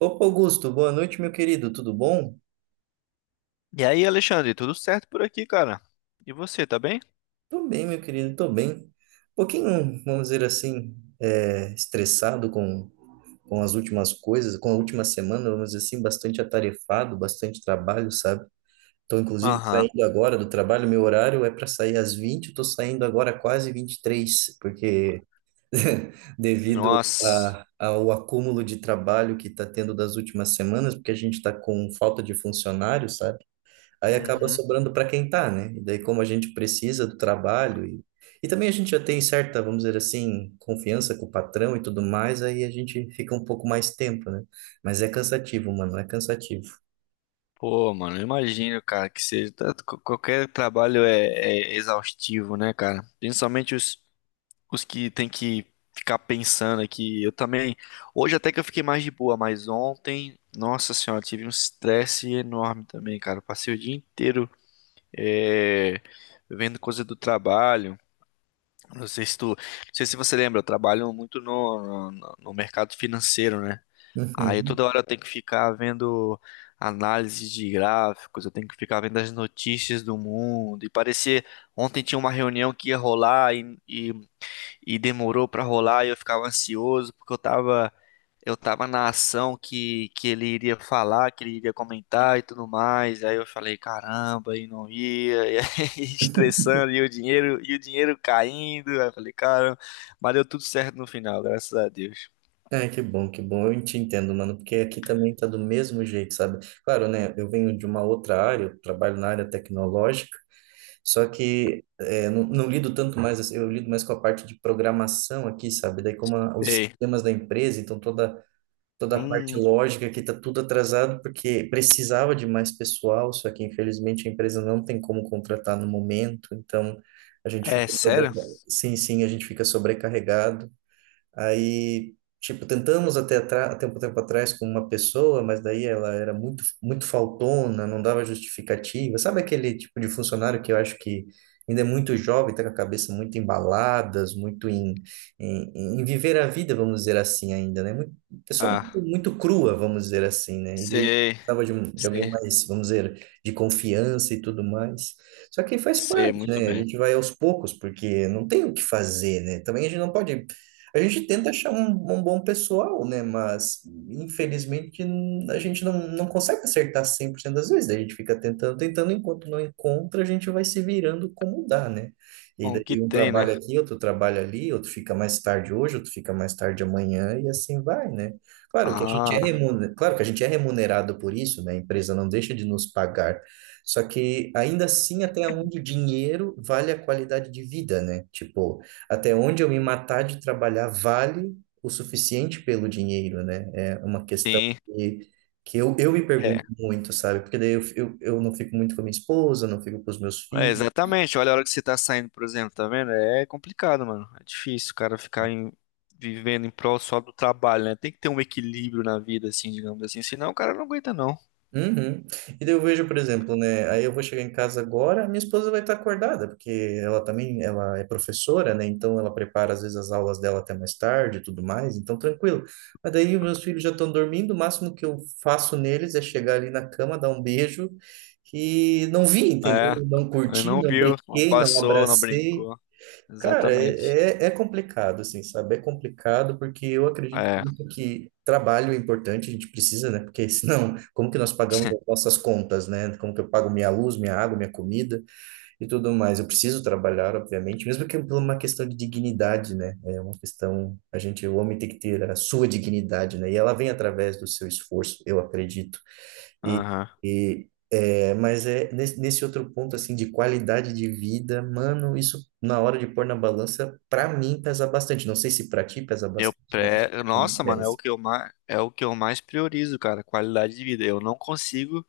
Opa, Augusto, boa noite, meu querido, tudo bom? E aí, Alexandre, tudo certo por aqui, cara? E você, tá bem? Tô bem, meu querido, tô bem. Um pouquinho, vamos dizer assim, estressado com as últimas coisas, com a última semana, vamos dizer assim, bastante atarefado, bastante trabalho, sabe? Tô, inclusive, Aham. saindo agora do trabalho, meu horário é para sair às 20h. Eu tô saindo agora quase 23h, porque devido Nossa. Ao acúmulo de trabalho que está tendo das últimas semanas, porque a gente está com falta de funcionários, sabe? Aí acaba Uhum. sobrando para quem tá, né? E daí, como a gente precisa do trabalho e também a gente já tem certa, vamos dizer assim, confiança com o patrão e tudo mais, aí a gente fica um pouco mais tempo, né? Mas é cansativo, mano, é cansativo. Pô, mano, eu imagino, cara, que seja qualquer trabalho é exaustivo, né, cara? Principalmente os que tem que ficar pensando aqui. Eu também. Hoje até que eu fiquei mais de boa, mas ontem, nossa senhora, tive um estresse enorme também, cara. Eu passei o dia inteiro é, vendo coisa do trabalho. Não sei se tu, não sei se você lembra, eu trabalho muito no mercado financeiro, né? Aí Uhum. toda hora eu tenho que ficar vendo análise de gráficos, eu tenho que ficar vendo as notícias do mundo. E parecia, ontem tinha uma reunião que ia rolar e demorou pra rolar e eu ficava ansioso porque eu tava na ação que ele iria falar, que ele iria comentar e tudo mais. Aí eu falei, caramba, e não ia, e aí estressando e o dinheiro caindo. Aí eu falei, caramba, mas deu tudo certo no final, graças a Deus. Ai, que bom, que bom. Eu te entendo, mano, porque aqui também tá do mesmo jeito, sabe? Claro, né? Eu venho de uma outra área, eu trabalho na área tecnológica. Só que não lido tanto mais, assim, eu lido mais com a parte de programação aqui, sabe? Daí como a- os Ei, sistemas da empresa, então toda a parte hum, lógica que está tudo atrasado porque precisava de mais pessoal, só que infelizmente a empresa não tem como contratar no momento, então a gente é fica sobre... sério? Sim, a gente fica sobrecarregado. Aí, tipo, tentamos até atra- até um tempo atrás com uma pessoa, mas daí ela era muito, muito faltona, não dava justificativa. Sabe aquele tipo de funcionário que eu acho que ainda é muito jovem, tá com a cabeça muito embaladas, muito em viver a vida, vamos dizer assim, ainda, né? Muito, pessoa muito, Ah, muito crua, vamos dizer assim, né? E daí sei, precisava de, um- de alguém sei, mais, vamos dizer, de confiança e tudo mais. Só que faz sei parte, muito né? A bem. gente vai aos poucos, porque não tem o que fazer, né? Também a gente não pode a gente tenta achar um bom pessoal, né? Mas, infelizmente, n- a gente não, não consegue acertar 100% das vezes. Daí a gente fica tentando, tentando, enquanto não encontra, a gente vai se virando como dá, né? E Com o que daí um tem, né? trabalha aqui, outro trabalha ali, outro fica mais tarde hoje, outro fica mais tarde amanhã, e assim vai, né? Claro que a gente é Ah, remunerado, claro que a gente é remunerado por isso, né? A empresa não deixa de nos pagar. Só que ainda assim, até onde o dinheiro vale a qualidade de vida, né? Tipo, até onde eu me matar de trabalhar vale o suficiente pelo dinheiro, né? É uma sim. Que eu me pergunto muito, sabe? Porque daí eu não fico muito com a minha esposa, não fico com os meus É, filhos. exatamente. Olha a hora que você tá saindo, por exemplo, tá vendo? É complicado, mano. É difícil o cara ficar vivendo em prol só do trabalho, né? Tem que ter um equilíbrio na vida, assim, digamos assim. Senão o cara não aguenta, não. Uhum. E daí eu vejo, por exemplo, né? Aí eu vou chegar em casa agora, minha esposa vai estar acordada, porque ela também, ela é professora, né? Então ela prepara às vezes as aulas dela até mais tarde e tudo mais, então tranquilo. Mas daí os meus filhos já estão dormindo, o máximo que eu faço neles é chegar ali na cama, dar um beijo e não vi, É, entendeu? Não ele curti, não não viu, não brinquei, não passou, não abracei. brincou. Cara, Exatamente. É complicado, assim, sabe? É complicado porque eu acredito É, muito que trabalho é importante, a gente precisa, né? Porque senão, como que nós pagamos as nossas contas, né? Como que eu pago minha luz, minha água, minha comida e tudo mais? Eu preciso trabalhar, obviamente, mesmo que por uma questão de dignidade, né? É uma questão, a gente, o homem tem que ter a sua dignidade, né? E ela vem através do seu esforço, eu acredito. E, aham. Mas é nesse outro ponto assim de qualidade de vida, mano, isso na hora de pôr na balança, pra mim pesa bastante. Não sei se pra ti pesa bastante, né? Pra mim Nossa, mano, é o pesa. que eu é o que eu mais priorizo, cara. Qualidade de vida. Eu não consigo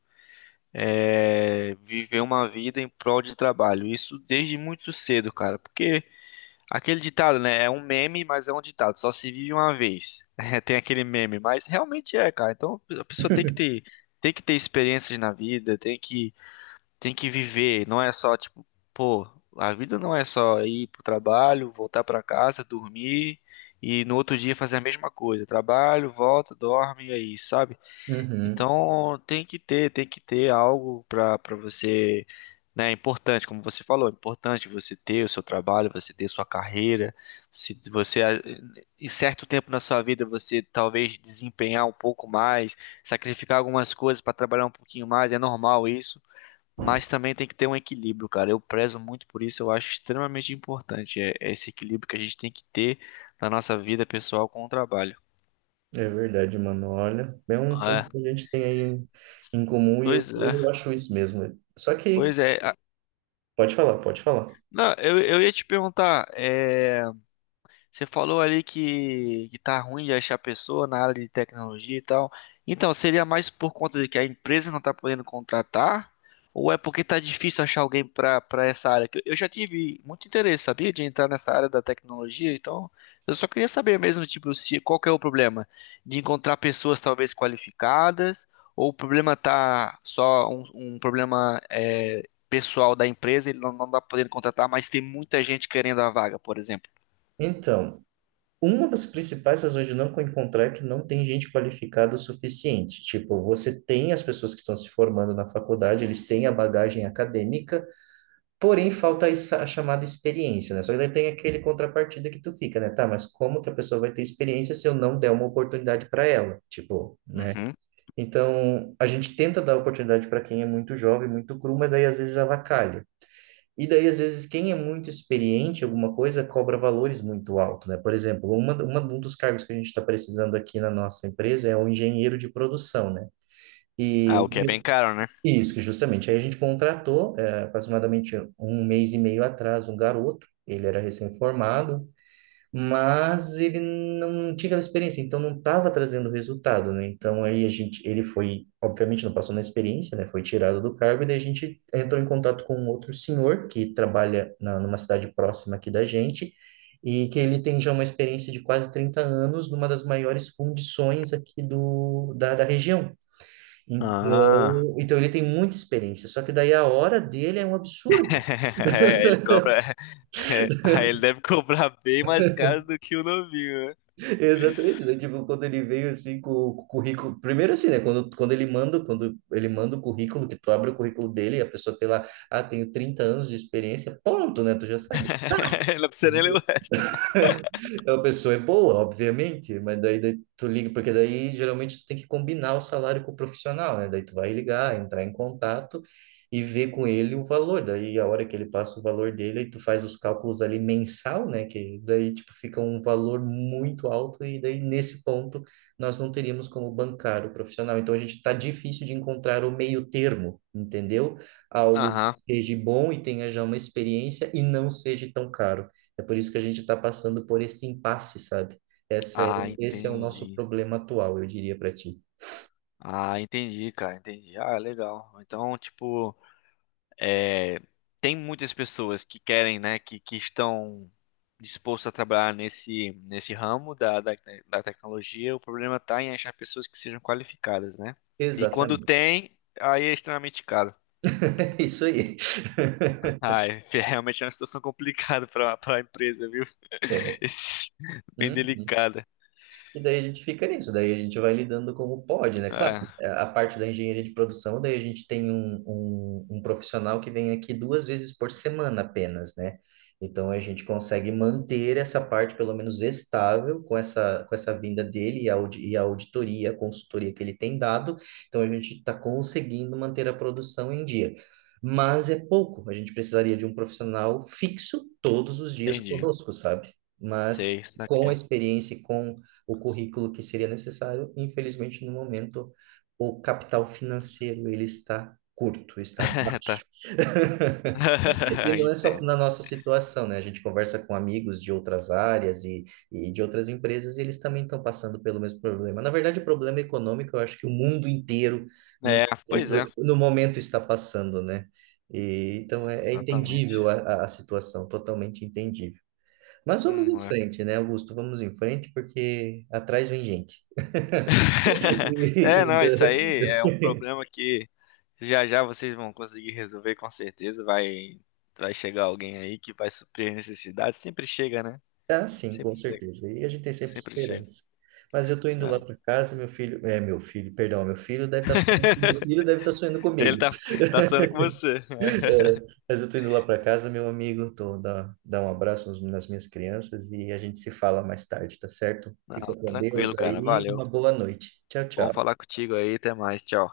viver uma vida em prol de trabalho. Isso desde muito cedo, cara. Porque. Aquele ditado, né? É um meme, mas é um ditado. Só se vive uma vez. É, tem aquele meme, mas realmente é, cara. Então a pessoa tem que ter experiências na vida, tem que viver. Não é só tipo, pô, a vida não é só ir pro trabalho, voltar pra casa, dormir e no outro dia fazer a mesma coisa. Trabalho, volta, dorme, e é isso, sabe? Uhum, Então tem que ter algo para você, né? É importante, como você falou, é importante você ter o seu trabalho, você ter sua carreira. Se você em certo tempo na sua vida você talvez desempenhar um pouco mais, sacrificar algumas coisas para trabalhar um pouquinho mais, é normal isso. Mas também tem que ter um equilíbrio, cara. Eu prezo muito por isso, eu acho extremamente importante é esse equilíbrio que a gente tem que ter na nossa vida pessoal com o trabalho. é verdade, mano. Olha, é um É, ponto que a gente tem em comum e eu, pois é. eu acho isso mesmo. Só que Pois é, pode falar, pode falar. não, eu ia te perguntar, é, você falou ali que tá ruim de achar pessoa na área de tecnologia e tal. Então, seria mais por conta de que a empresa não tá podendo contratar? Ou é porque tá difícil achar alguém pra para essa área? Que eu já tive muito interesse, sabia, de entrar nessa área da tecnologia. Então, eu só queria saber mesmo, tipo, se qual que é o problema de encontrar pessoas talvez qualificadas, ou o problema tá só um problema pessoal da empresa, ele não tá podendo contratar, mas tem muita gente querendo a vaga, por exemplo. Então, uma das principais razões de não encontrar é que não tem gente qualificada o suficiente. Tipo, você tem as pessoas que estão se formando na faculdade, eles têm a bagagem acadêmica, porém falta essa- a chamada experiência, né? Só que daí tem aquele contrapartida que tu fica, né? Tá, mas como que a pessoa vai ter experiência se eu não der uma oportunidade para ela? Tipo, né? Uhum. Então, a gente tenta dar oportunidade para quem é muito jovem, muito cru, mas daí às vezes avacalha. E daí, às vezes, quem é muito experiente em alguma coisa cobra valores muito altos né? Por exemplo, um dos cargos que a gente está precisando aqui na nossa empresa é o engenheiro de produção, né? E Ah, o que é bem caro, né? isso, que justamente. Aí a gente contratou, aproximadamente 1 mês e meio atrás, um garoto, ele era recém-formado, mas ele não tinha aquela experiência, então não estava trazendo resultado, né? Então aí a gente, ele foi, obviamente não passou na experiência, né? Foi tirado do cargo e daí a gente entrou em contato com um outro senhor que trabalha numa cidade próxima aqui da gente e que ele tem já uma experiência de quase 30 anos numa das maiores fundições aqui da região. Ah. Então ele tem muita experiência, só que daí a hora dele é um absurdo. É, ele cobra. É, aí ele deve cobrar bem mais caro do que o novinho, né? Exatamente, né? Tipo, quando ele veio assim com o currículo, primeiro assim, né? Quando quando ele manda o currículo, que tu abre o currículo dele, a pessoa tem lá, ah, tenho 30 anos de experiência, pronto, né? Tu já sabe. Não precisa nem levar. A pessoa é boa, obviamente, mas daí tu liga, porque daí geralmente tu tem que combinar o salário com o profissional, né? Daí tu vai ligar, entrar em contato e ver com ele o valor. Daí a hora que ele passa o valor dele, aí tu faz os cálculos ali mensal, né? Que daí tipo fica um valor muito alto e daí nesse ponto nós não teríamos como bancar o profissional. Então a gente tá difícil de encontrar o meio termo, entendeu? Algo que Aham. seja bom e tenha já uma experiência e não seja tão caro. É por isso que a gente está passando por esse impasse, sabe? Essa é, Ah, esse é o nosso entendi. problema atual, eu diria para ti. Ah, entendi, cara, entendi. Ah, legal. Então, tipo. É, tem muitas pessoas que querem, né, que estão dispostos a trabalhar nesse, nesse ramo da tecnologia. O problema está em achar pessoas que sejam qualificadas, né? E quando Exatamente. tem, aí é extremamente caro. É isso aí. Ah, é, realmente é uma situação complicada para a empresa, viu? Esse- bem Hum? delicada. E daí a gente fica nisso, daí a gente vai lidando como pode, né? Claro, Ah, é, a parte da engenharia de produção, daí a gente tem um profissional que vem aqui 2 vezes por semana apenas, né? Então a gente consegue manter essa parte pelo menos estável com com essa vinda dele e a auditoria, a consultoria que ele tem dado. Então a gente está conseguindo manter a produção em dia. Mas é pouco, a gente precisaria de um profissional fixo todos os dias entendi. conosco, sabe? Mas Sei, isso com a aqui. experiência e com o currículo que seria necessário. Infelizmente, no momento, o capital financeiro ele está curto, está baixo. Tá. E não é só Entendo. na nossa situação, né? A gente conversa com amigos de outras áreas e de outras empresas e eles também estão passando pelo mesmo problema. Na verdade, o problema econômico, eu acho que o mundo inteiro no É, pois é. No momento está passando, né? É entendível Exatamente. A situação, totalmente entendível. Mas vamos em Hum, frente, né, Augusto? Vamos em frente, porque atrás vem gente. é, Quem não, isso dera. aí é um problema que já já vocês vão conseguir resolver com certeza. Vai, vai chegar alguém aí que vai suprir a necessidade. Sempre chega, né? Ah, sim, com Sempre chega, certeza. E a gente tem sempre sempre chega. esperança. Mas eu tô indo lá Ah, para casa, meu filho, perdão, meu filho deve estar sonhando comigo. ele tá, tá sendo com você. É, mas eu tô indo lá para casa, meu amigo, dá um abraço nos- nas minhas crianças e a gente se fala mais tarde, tá certo? Não, Fica com tranquilo, Deus cara. aí, Valeu. uma boa noite. Tchau, Bom tchau. falar contigo aí. Até mais. Tchau.